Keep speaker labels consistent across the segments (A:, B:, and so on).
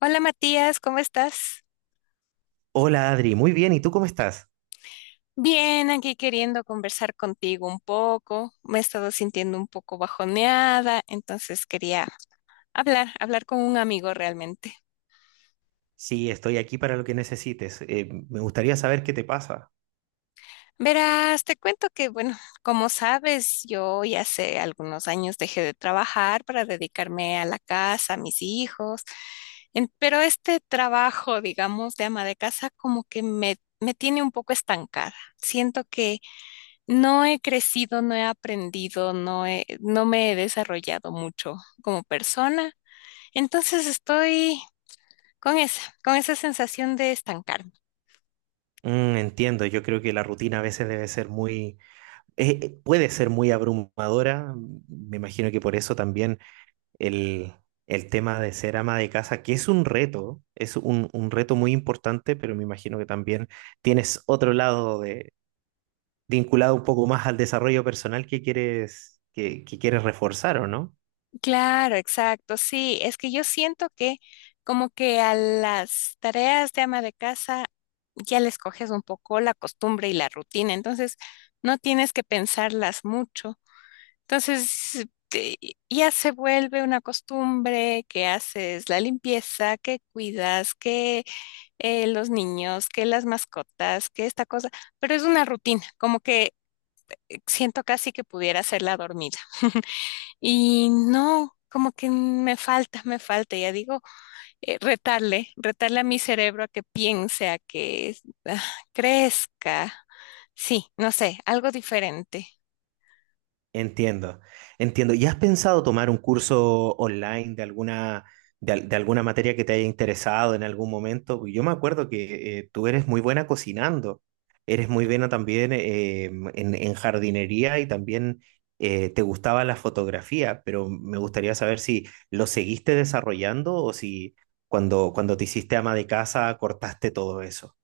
A: Hola Matías, ¿cómo estás?
B: Hola Adri, muy bien, ¿y tú cómo estás?
A: Bien, aquí queriendo conversar contigo un poco. Me he estado sintiendo un poco bajoneada, entonces quería hablar con un amigo realmente.
B: Sí, estoy aquí para lo que necesites. Me gustaría saber qué te pasa.
A: Verás, te cuento que, bueno, como sabes, yo ya hace algunos años dejé de trabajar para dedicarme a la casa, a mis hijos, pero este trabajo, digamos, de ama de casa, como que me tiene un poco estancada. Siento que no he crecido, no he aprendido, no me he desarrollado mucho como persona. Entonces estoy con esa sensación de estancarme.
B: Mm, entiendo, yo creo que la rutina a veces debe ser muy, puede ser muy abrumadora. Me imagino que por eso también el, el tema de ser ama de casa, que es un reto, es un reto muy importante, pero me imagino que también tienes otro lado de, vinculado un poco más al desarrollo personal que quieres, que quieres reforzar, ¿o no?
A: Claro, exacto. Sí, es que yo siento que como que a las tareas de ama de casa ya les coges un poco la costumbre y la rutina, entonces no tienes que pensarlas mucho. Entonces, ya se vuelve una costumbre que haces la limpieza, que cuidas, que los niños, que las mascotas, que esta cosa, pero es una rutina, como que siento casi que pudiera hacerla dormida. Y no, como que me falta, ya digo, retarle a mi cerebro a que piense, a que ah, crezca. Sí, no sé, algo diferente.
B: Entiendo, entiendo. ¿Y has pensado tomar un curso online de alguna, de alguna materia que te haya interesado en algún momento? Porque yo me acuerdo que tú eres muy buena cocinando, eres muy buena también en jardinería y también te gustaba la fotografía, pero me gustaría saber si lo seguiste desarrollando o si cuando te hiciste ama de casa cortaste todo eso.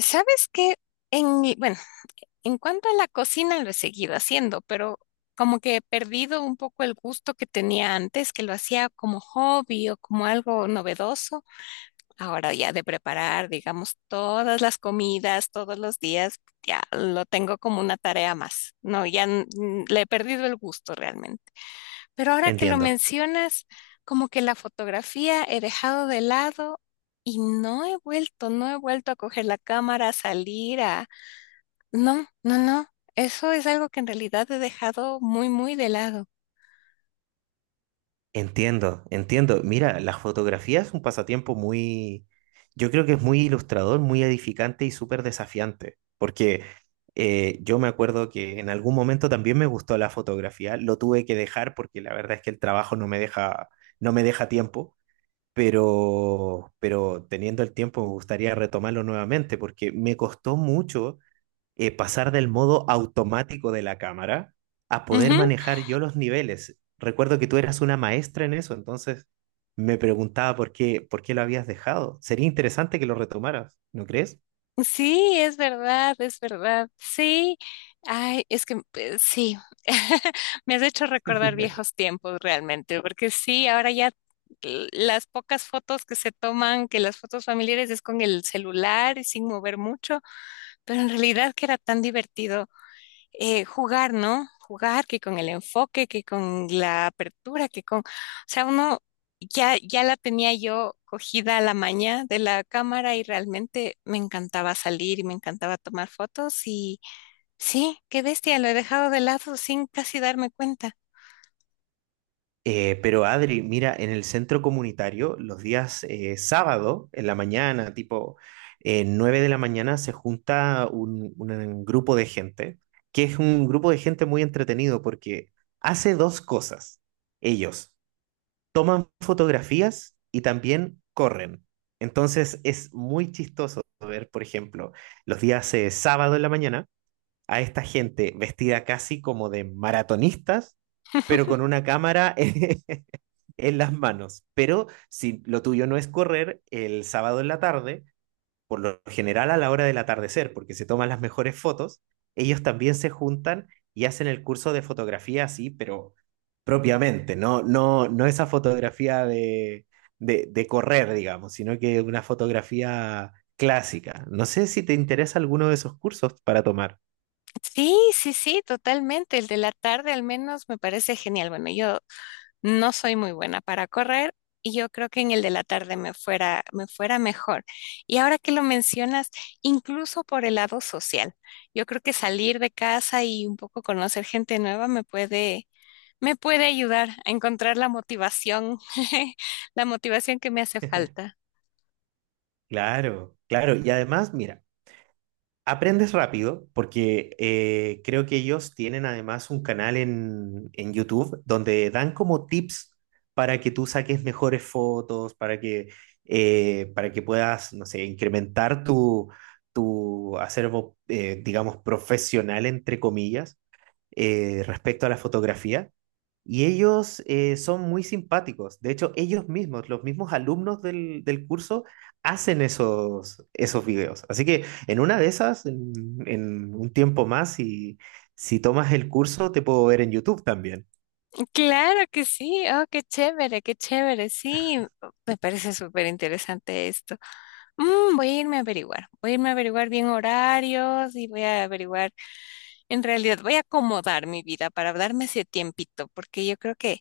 A: ¿Sabes qué? Bueno, en cuanto a la cocina, lo he seguido haciendo, pero como que he perdido un poco el gusto que tenía antes, que lo hacía como hobby o como algo novedoso. Ahora ya de preparar, digamos, todas las comidas, todos los días, ya lo tengo como una tarea más. No, ya le he perdido el gusto realmente. Pero ahora que lo
B: Entiendo.
A: mencionas, como que la fotografía he dejado de lado y no he vuelto a coger la cámara, a salir, a no, no, no. Eso es algo que en realidad he dejado muy, muy de lado.
B: Entiendo, entiendo. Mira, la fotografía es un pasatiempo muy, yo creo que es muy ilustrador, muy edificante y súper desafiante, porque yo me acuerdo que en algún momento también me gustó la fotografía, lo tuve que dejar porque la verdad es que el trabajo no me deja, no me deja tiempo, pero teniendo el tiempo me gustaría retomarlo nuevamente porque me costó mucho pasar del modo automático de la cámara a poder
A: Ujú.
B: manejar yo los niveles. Recuerdo que tú eras una maestra en eso, entonces me preguntaba por qué lo habías dejado. Sería interesante que lo retomaras, ¿no crees?
A: Sí, es verdad, es verdad. Sí. Ay, es que sí. Me has hecho recordar viejos tiempos realmente, porque sí, ahora ya las pocas fotos que se toman, que las fotos familiares es con el celular y sin mover mucho, pero en realidad que era tan divertido. Jugar, ¿no? Jugar que con el enfoque, que con la apertura, que con, o sea, uno ya la tenía yo cogida a la maña de la cámara y realmente me encantaba salir y me encantaba tomar fotos y sí, qué bestia, lo he dejado de lado sin casi darme cuenta.
B: Pero Adri, mira, en el centro comunitario, los días sábado, en la mañana, tipo 9 de la mañana, se junta un grupo de gente, que es un grupo de gente muy entretenido porque hace dos cosas. Ellos toman fotografías y también corren. Entonces es muy chistoso ver, por ejemplo, los días sábado en la mañana, a esta gente vestida casi como de maratonistas, pero con una cámara en las manos. Pero si lo tuyo no es correr, el sábado en la tarde, por lo general a la hora del atardecer, porque se toman las mejores fotos, ellos también se juntan y hacen el curso de fotografía así, pero propiamente, no esa fotografía de, de correr, digamos, sino que una fotografía clásica. No sé si te interesa alguno de esos cursos para tomar.
A: Sí, sí, sí, totalmente. El de la tarde al menos me parece genial. Bueno, yo no soy muy buena para correr y yo creo que en el de la tarde me fuera mejor. Y ahora que lo mencionas, incluso por el lado social, yo creo que salir de casa y un poco conocer gente nueva me puede ayudar a encontrar la motivación, la motivación que me hace falta.
B: Claro, claro. Y además, mira. Aprendes rápido porque creo que ellos tienen además un canal en YouTube donde dan como tips para que tú saques mejores fotos, para que puedas, no sé, incrementar tu, tu acervo, digamos, profesional, entre comillas, respecto a la fotografía. Y ellos son muy simpáticos. De hecho, ellos mismos, los mismos alumnos del curso, hacen esos, esos videos. Así que en una de esas, en un tiempo más, si, si tomas el curso, te puedo ver en YouTube también.
A: Claro que sí, oh, qué chévere, sí, me parece súper interesante esto. Mm, voy a irme a averiguar, voy a irme a averiguar bien horarios y voy a averiguar. En realidad voy a acomodar mi vida para darme ese tiempito, porque yo creo que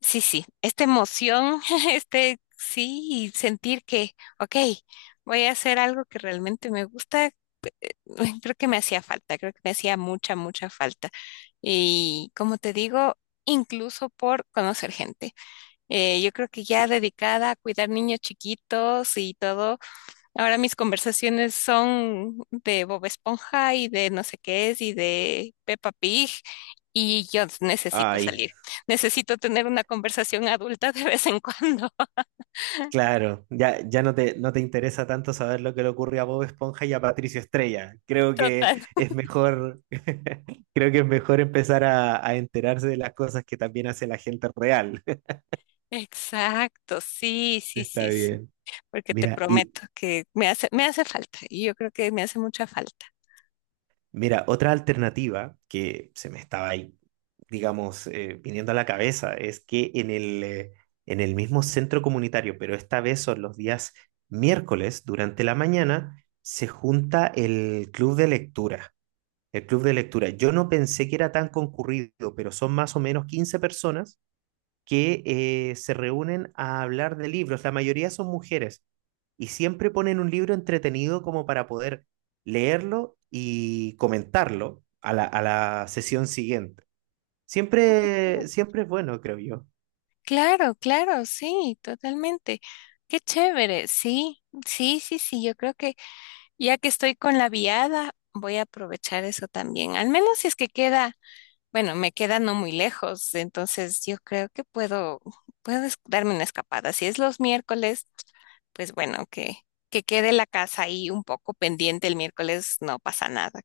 A: sí, sí, esta emoción, este sí, y sentir que, ok, voy a hacer algo que realmente me gusta, creo que me hacía falta, creo que me hacía mucha, mucha falta. Y como te digo, incluso por conocer gente. Yo creo que ya
B: Sí.
A: dedicada a cuidar niños chiquitos y todo, ahora mis conversaciones son de Bob Esponja y de no sé qué es y de Peppa Pig y yo necesito
B: Ay,
A: salir. Necesito tener una conversación adulta de vez en cuando.
B: claro, ya, ya no te, no te interesa tanto saber lo que le ocurre a Bob Esponja y a Patricio Estrella. Creo que
A: Total.
B: es mejor, creo que es mejor empezar a enterarse de las cosas que también hace la gente real.
A: Exacto, sí, sí,
B: Está
A: sí, sí.
B: bien.
A: Porque te
B: Mira, y,
A: prometo que me hace falta y yo creo que me hace mucha falta.
B: mira, otra alternativa que se me estaba ahí, digamos, viniendo a la cabeza es que en el mismo centro comunitario, pero esta vez son los días miércoles durante la mañana, se junta el club de lectura. El club de lectura. Yo no pensé que era tan concurrido, pero son más o menos 15 personas que se reúnen a hablar de libros. La mayoría son mujeres y siempre ponen un libro entretenido como para poder leerlo y comentarlo a a la sesión siguiente.
A: Ah, qué
B: Siempre,
A: chévere.
B: siempre es bueno, creo yo.
A: Claro, claro, sí, totalmente. Qué chévere, sí, sí, sí, sí, yo creo que ya que estoy con la viada, voy a aprovechar eso también, al menos si es que queda. Bueno, me queda no muy lejos, entonces yo creo que puedo darme una escapada. Si es los miércoles, pues bueno, que quede la casa ahí un poco pendiente el miércoles, no pasa nada.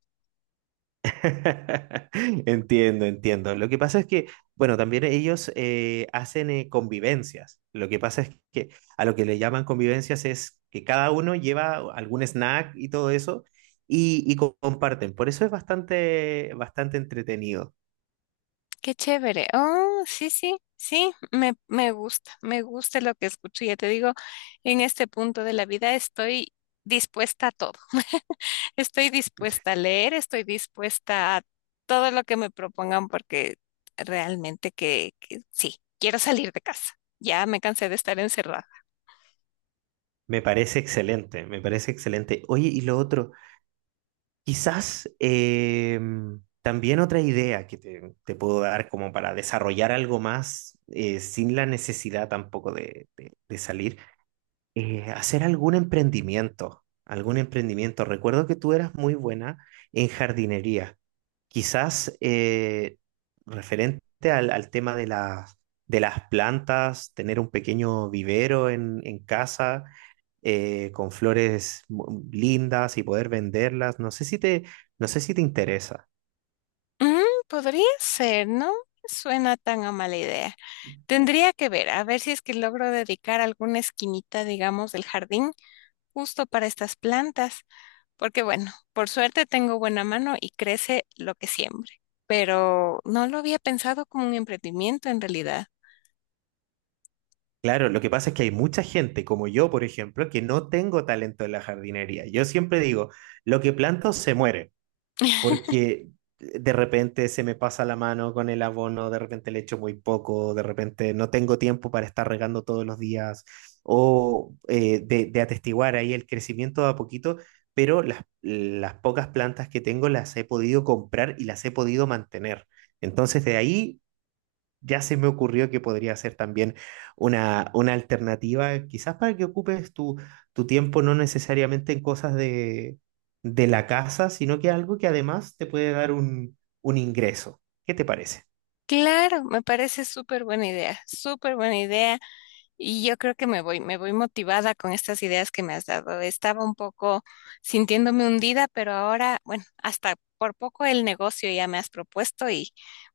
B: Entiendo, entiendo. Lo que pasa es que, bueno, también ellos hacen convivencias. Lo que pasa es que a lo que le llaman convivencias es que cada uno lleva algún snack y todo eso y co- comparten. Por eso es bastante, bastante entretenido.
A: Qué chévere. Oh, sí, sí, sí, me gusta lo que escucho. Ya te digo, en este punto de la vida estoy dispuesta a todo. Estoy dispuesta a leer, estoy dispuesta a todo lo que me propongan porque realmente que sí, quiero salir de casa. Ya me cansé de estar encerrada.
B: Me parece excelente, me parece excelente. Oye, y lo otro, quizás también otra idea que te puedo dar como para desarrollar algo más sin la necesidad tampoco de de salir hacer algún emprendimiento, algún emprendimiento. Recuerdo que tú eras muy buena en jardinería, quizás referente al tema de las plantas, tener un pequeño vivero en casa con flores mu- lindas y poder venderlas. No sé si te, no sé si te interesa.
A: Mm, podría ser, ¿no? Suena tan a mala idea. Tendría que ver, a ver si es que logro dedicar alguna esquinita, digamos, del jardín justo para estas plantas, porque bueno, por suerte tengo buena mano y crece lo que siembre, pero no lo había pensado como un emprendimiento en realidad.
B: Claro, lo que pasa es que hay mucha gente, como yo, por ejemplo, que no tengo talento en la jardinería. Yo siempre digo, lo que planto se muere. Porque de repente se me pasa la mano con el abono, de repente le echo muy poco, de repente no tengo tiempo para estar regando todos los días, o de atestiguar ahí el crecimiento de a poquito, pero las pocas plantas que tengo las he podido comprar y las he podido mantener. Entonces de ahí ya se me ocurrió que podría ser también una alternativa, quizás para que ocupes tu, tu tiempo no necesariamente en cosas de la casa, sino que algo que además te puede dar un ingreso. ¿Qué te parece?
A: Claro, me parece súper buena idea, súper buena idea. Y yo creo que me voy motivada con estas ideas que me has dado. Estaba un poco sintiéndome hundida, pero ahora, bueno, hasta por poco el negocio ya me has propuesto y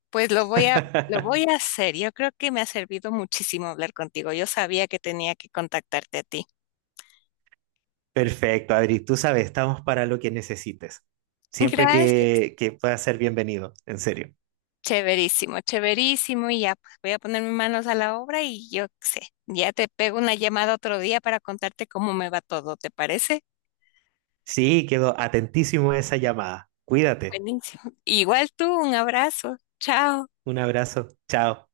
A: pues lo voy a hacer. Yo creo que me ha servido muchísimo hablar contigo. Yo sabía que tenía que contactarte a ti.
B: Perfecto, Adri, tú sabes, estamos para lo que necesites. Siempre
A: Gracias.
B: que puedas ser bienvenido, en serio.
A: Chéverísimo, chéverísimo. Y ya pues, voy a poner mis manos a la obra y yo qué sé, ya te pego una llamada otro día para contarte cómo me va todo, ¿te parece?
B: Sí, quedo atentísimo a esa llamada. Cuídate.
A: Buenísimo. Igual tú, un abrazo. Chao.
B: Un abrazo. Chao.